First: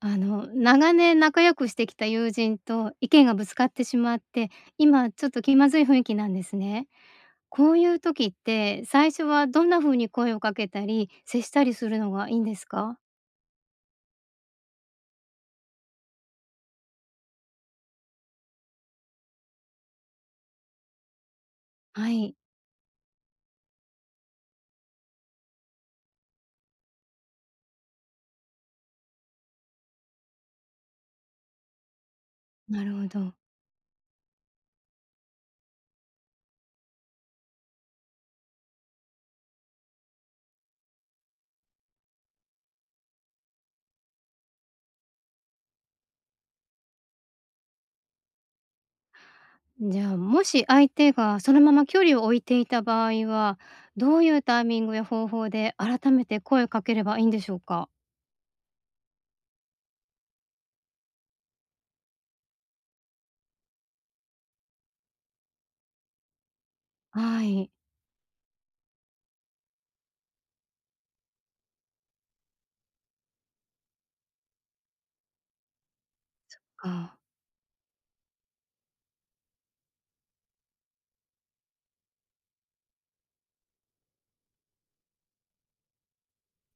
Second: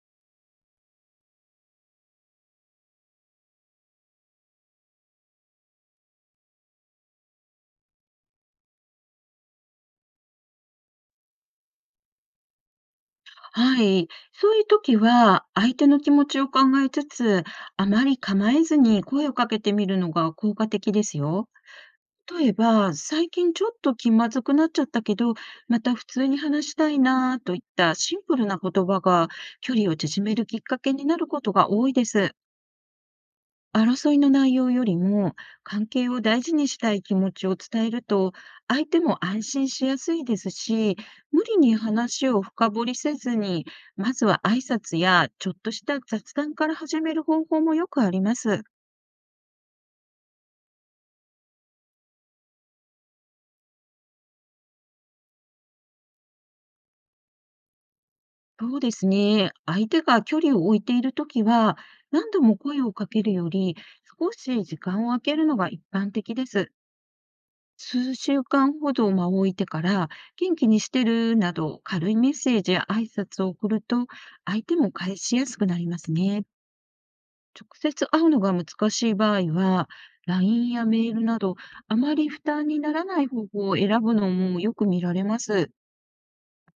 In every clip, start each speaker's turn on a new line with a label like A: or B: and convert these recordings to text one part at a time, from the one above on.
A: 長年仲良くしてきた友人と意見がぶつかってしまって、今ちょっと気まずい雰囲気なんですね。こういう時って最初はどんな風に声をかけたり、接したりするのがいいんですか？
B: はい。そういう時は、相手の気持ちを考えつつ、あまり構えずに声をかけてみるのが効果的ですよ。
A: はい、
B: 例えば、最近ちょっと気まずくなっちゃったけど、また普通に話したいなぁといったシンプルな言葉が距離を縮めるきっかけになることが多いです。
A: なるほど。
B: 争いの内容よりも、関係を大事にしたい気持ちを伝えると、相手も安心しやすいですし、無理に話を深掘りせずに、まずは挨拶やちょっとした雑談から始める方法もよくあります。
A: じゃあ、もし相手がそのまま距離を置いていた場合は、どういうタイミングや方法で改めて声をかければいいんでしょうか？
B: そうですね。相手が距離を置いているときは、何度も声をかけるより、少し時間を空けるのが一般的です。
A: はい。
B: 数週間ほど、置いてから、元気にしてるなど、軽いメッセージや挨拶を送ると、相手も返しやすくなりますね。
A: あ
B: 直接会うのが難しい場合は、LINE やメールなど、あまり負担にならない方法を選ぶのもよく見られます。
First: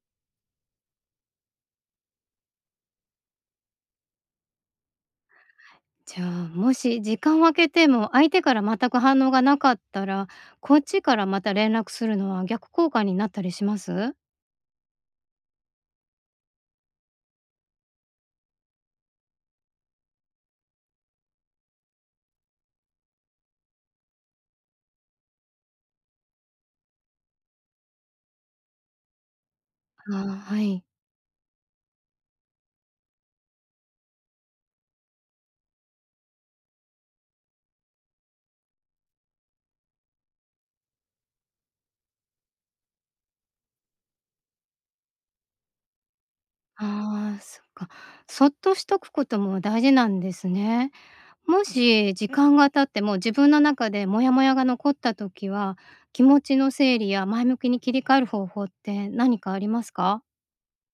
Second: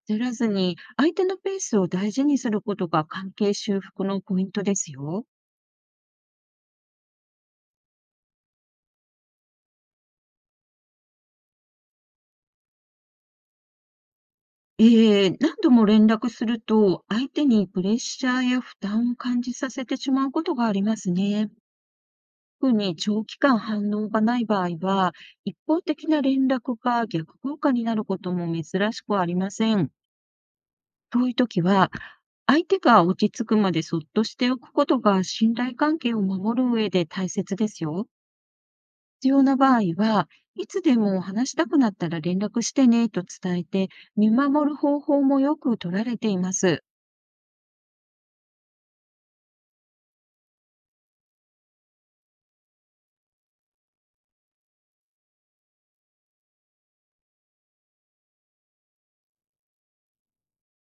B: 焦らずに、相手のペースを大事にすることが関係修復のポイントですよ。
A: じゃあ、もし時間を空けても相手から全く反応がなかったら、こっちからまた連絡するのは逆効果になったりします？
B: ええ、何度も連絡すると、相手にプレッシャーや負担を感じさせてしまうことがありますね。特に長期間反応がない場合は、一方的な連絡が逆効果になることも珍しくありません。
A: ああ、はい。
B: そういう時は、相手が落ち着くまでそっとしておくことが信頼関係を守る上で大切ですよ。必要な場合は、いつでも話したくなったら連絡してねと伝えて見守る方法もよく取られています。
A: ああ、そっか。そっとしとくことも大事なんですね。もし時間が経っても自分の中でモヤモヤが残った時は、気持ちの整理や前向きに切り替える方法って何かありますか？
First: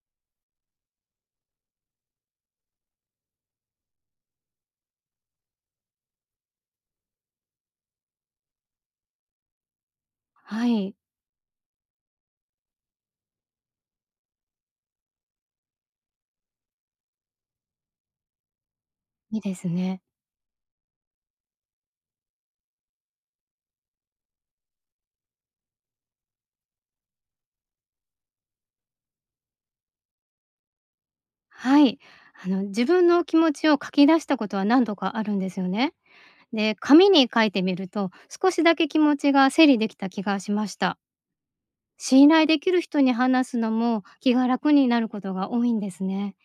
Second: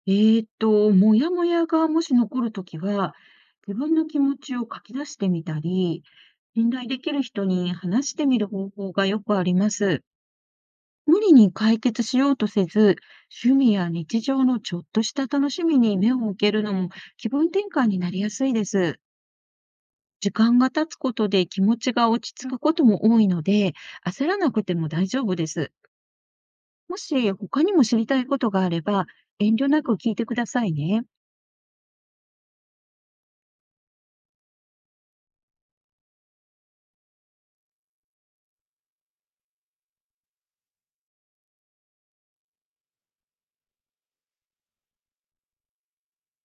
B: モヤモヤがもし残るときは、自分の気持ちを書き出してみたり、信頼できる人に話してみる方法がよくあります。
A: はい、
B: 無理に解決しようとせず、趣味や日常のちょっとした楽しみに目を向けるのも気分転換になりやすいです。
A: いいですね。
B: 時間が経つことで気持ちが落ち着くことも多いので、焦らなくても大丈夫です。もし他にも知りたいことがあれば、遠慮なく聞いてくださいね。
A: はい。自分の気持ちを書き出したことは何度かあるんですよね。で、紙に書いてみると、少しだけ気持ちが整理できた気がしました。信頼できる人に話すのも気が楽になることが多いんですね。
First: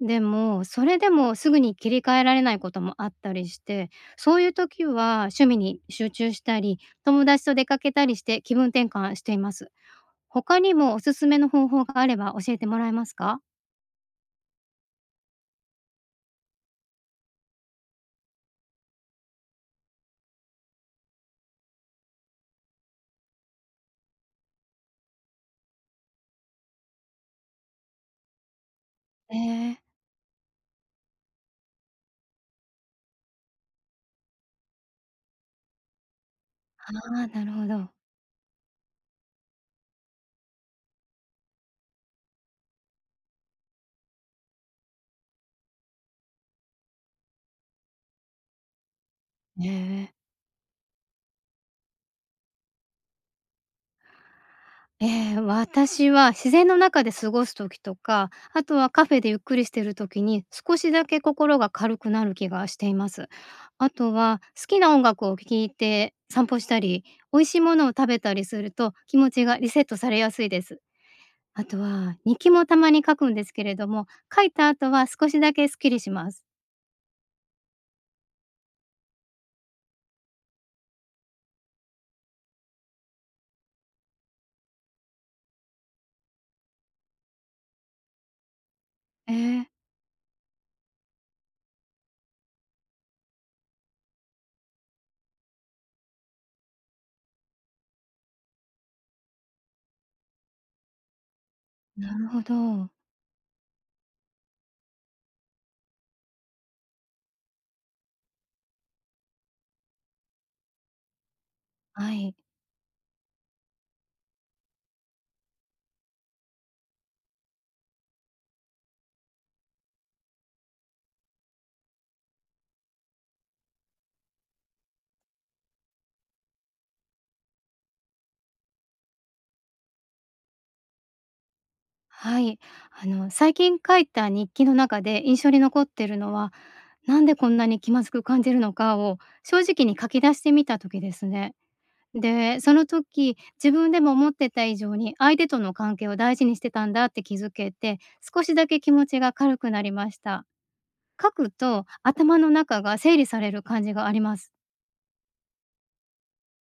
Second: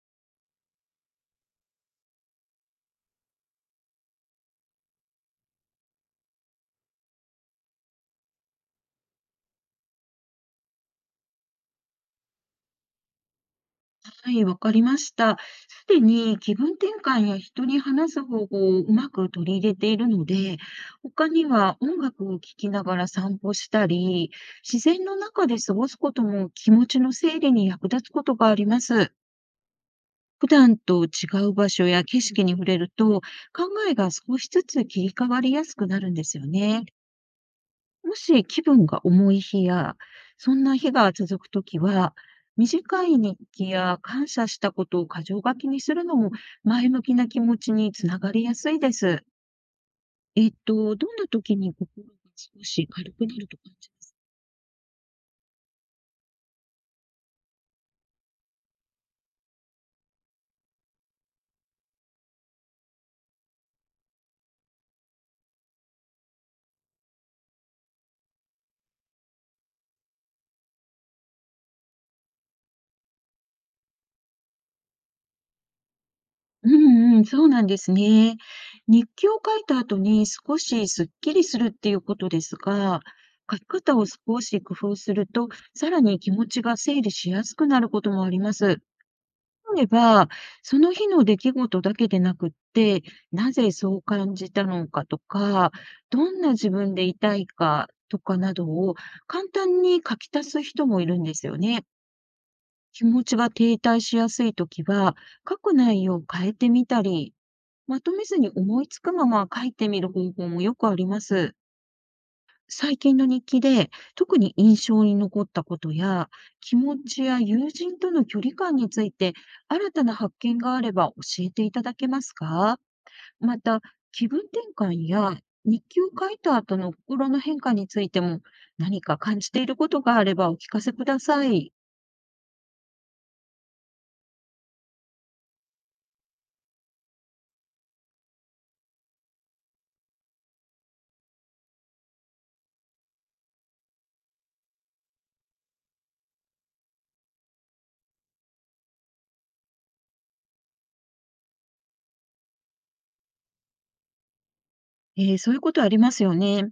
A: でも、それでもすぐに切り替えられないこともあったりして、そういう時は趣味に集中したり、友達と出かけたりして気分転換しています。他にもおすすめの方法があれば教えてもらえますか？
B: はい、わかりました。すでに気分転換や人に話す方法をうまく取り入れているので、他には音楽を聴きながら散歩したり、自然の中で過ごすことも気持ちの整理に役立つことがあります。
A: えー、
B: 普段と違う場所や景色に触れると、考えが少しずつ切り替わりやすくなるんですよね。
A: なるほど。
B: もし気分が重い日や、そんな日が続くときは、短い日記や感謝したことを箇条書きにするのも前向きな気持ちにつながりやすいです。
A: ええ
B: どんな時に心が少し軽くなると感じますか？
A: え、私は自然の中で過ごす時とか、あとはカフェでゆっくりしてる時に、少しだけ心が軽くなる気がしています。あとは好きな音楽を聴いて散歩したり、美味しいものを食べたりすると気持ちがリセットされやすいです。あとは日記もたまに書くんですけれども、書いた後は少しだけスッキリします。
B: うんうん、そうなんですね。日記を書いた後に少しスッキリするっていうことですが、書き方を少し工夫すると、さらに気持ちが整理しやすくなることもあります。
A: ええ、
B: 例えば、その日の出来事だけでなくって、なぜそう感じたのかとか、どんな自分でいたいかとかなどを簡単に書き足す人もいるんですよね。
A: なるほど。
B: 気持ちが停滞しやすいときは、書く内容を変えてみたり、まとめずに思いつくまま書いてみる方法もよくあります。
A: はい。
B: 最近の日記で、特に印象に残ったことや、気持ちや友人との距離感について、新たな発見があれば教えていただけますか？また、気分転換や日記を書いた後の心の変化についても、何か感じていることがあればお聞かせください。
A: はい。最近書いた日記の中で印象に残ってるのは、なんでこんなに気まずく感じるのかを正直に書き出してみた時ですね。で、その時、自分でも思ってた以上に相手との関係を大事にしてたんだって気づけて、少しだけ気持ちが軽くなりました。書くと頭の中が整理される感じがあります。
B: そういうことありますよね。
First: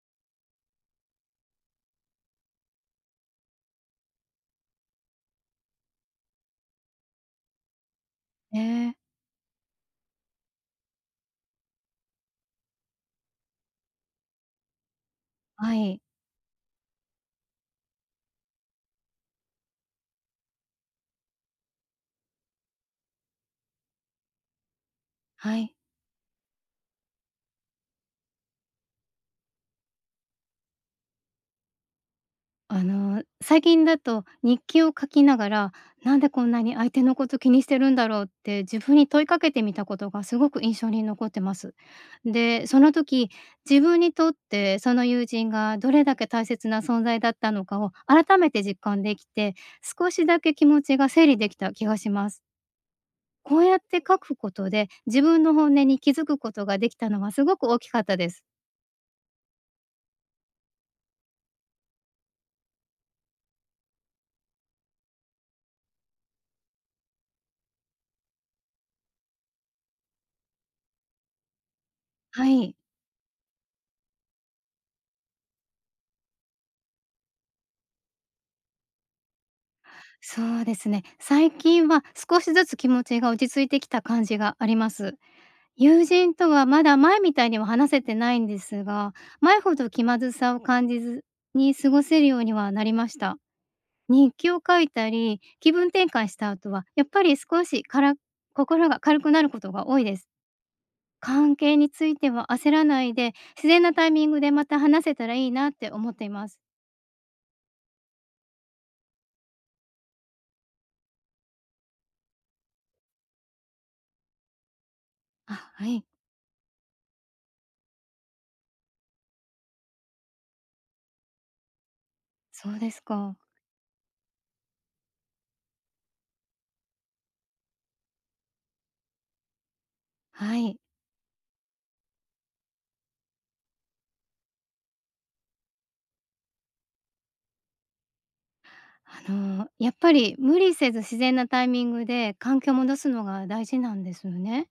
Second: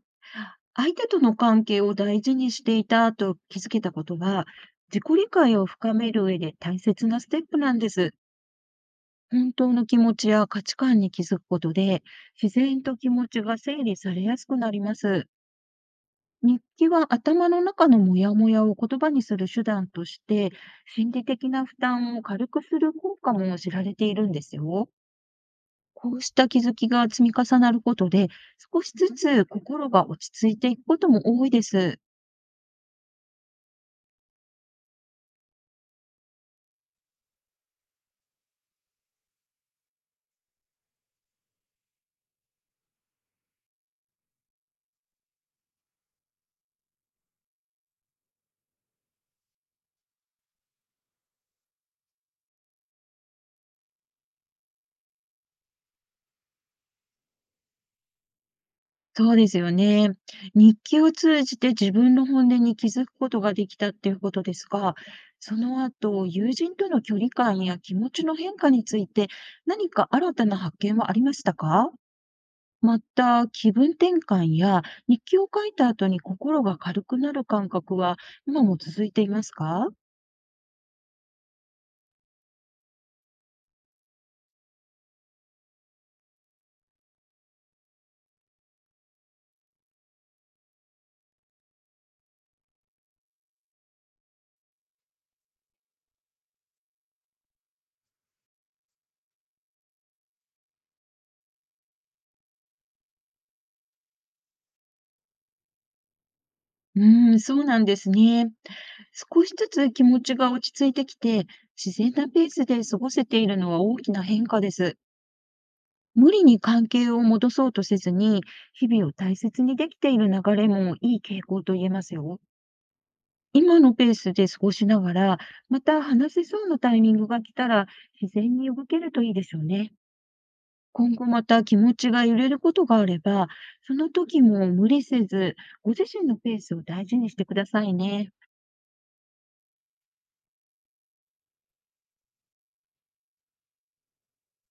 B: 相手との関係を大事にしていたと気づけたことは、自己理解を深める上で大切なステップなんです。
A: ええ。
B: 本当の気持ちや価値観に気づくことで、自然と気持ちが整理されやすくなります。
A: はい。
B: 日記は頭の中のモヤモヤを言葉にする手段として、心理的な負担を軽くする効果も知られているんですよ。
A: はい。
B: こうした気づきが積み重なることで、少しずつ心が落ち着いていくことも多いです。
A: 最近だと日記を書きながら、なんでこんなに相手のこと気にしてるんだろうって自分に問いかけてみたことがすごく印象に残ってます。で、その時、自分にとってその友人がどれだけ大切な存在だったのかを改めて実感できて、少しだけ気持ちが整理できた気がします。こうやって書くことで自分の本音に気づくことができたのはすごく大きかったです。
B: そうですよね。日記を通じて自分の本音に気づくことができたっていうことですが、その後、友人との距離感や気持ちの変化について何か新たな発見はありましたか？
A: はい。
B: また、気分転換や日記を書いた後に心が軽くなる感覚は今も続いていますか？
A: そうですね。最近は少しずつ気持ちが落ち着いてきた感じがあります。友人とはまだ前みたいには話せてないんですが、前ほど気まずさを感じずに過ごせるようにはなりました。日記を書いたり、気分転換した後は、やっぱり少しから心が軽くなることが多いです。関係については焦らないで、自然なタイミングでまた話せたらいいなって思っています。
B: うーん、そうなんですね。少しずつ気持ちが落ち着いてきて、自然なペースで過ごせているのは大きな変化です。
A: あ、はい、
B: 無理に関係を戻そうとせずに、日々を大切にできている流れもいい傾向と言えますよ。
A: そうですか。
B: 今のペースで過ごしながら、また話せそうなタイミングが来たら、自然に動けるといいでしょうね。
A: はい。
B: 今後また気持ちが揺れることがあれば、その時も無理せず、ご自身のペースを大事にしてくださいね。
A: やっぱり無理せず自然なタイミングで環境を戻すのが大事なんですよね。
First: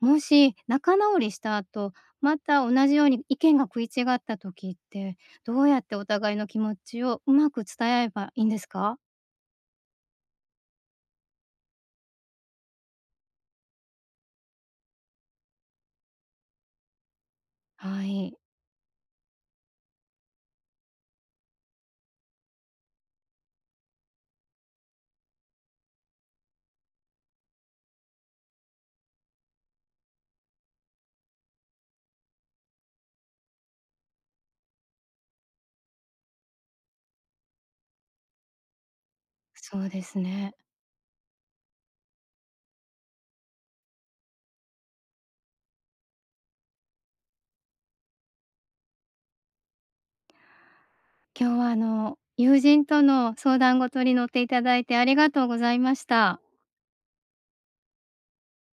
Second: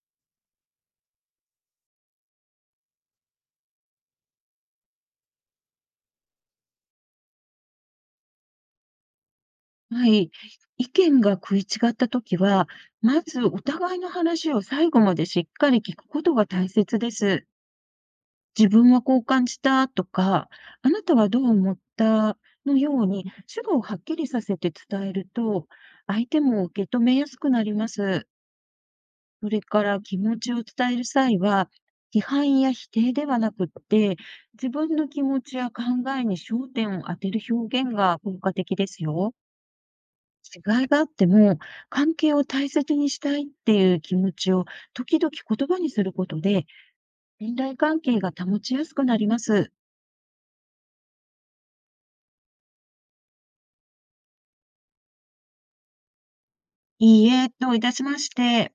A: もし仲直りした後、また同じように意見が食い違った時って、どうやってお互いの気持ちをうまく伝え合えばいいんですか？
B: はい。意見が食い違った時は、まずお互いの話を最後までしっかり聞くことが大切です。
A: はい、
B: 自分はこう感じたとか、あなたはどう思ったのように、主語をはっきりさせて伝えると、相手も受け止めやすくなります。それから気持ちを伝える際は、批判や否定ではなくって、自分の気持ちや考えに焦点を当てる表現が効果的ですよ。
A: そうですね。
B: 違いがあっても、関係を大切にしたいっていう気持ちを時々言葉にすることで、信頼関係が保ちやすくなります。
A: 今日は友人との相談ごとに乗っていただいてありがとうございました。
B: いいえ、どういたしまして。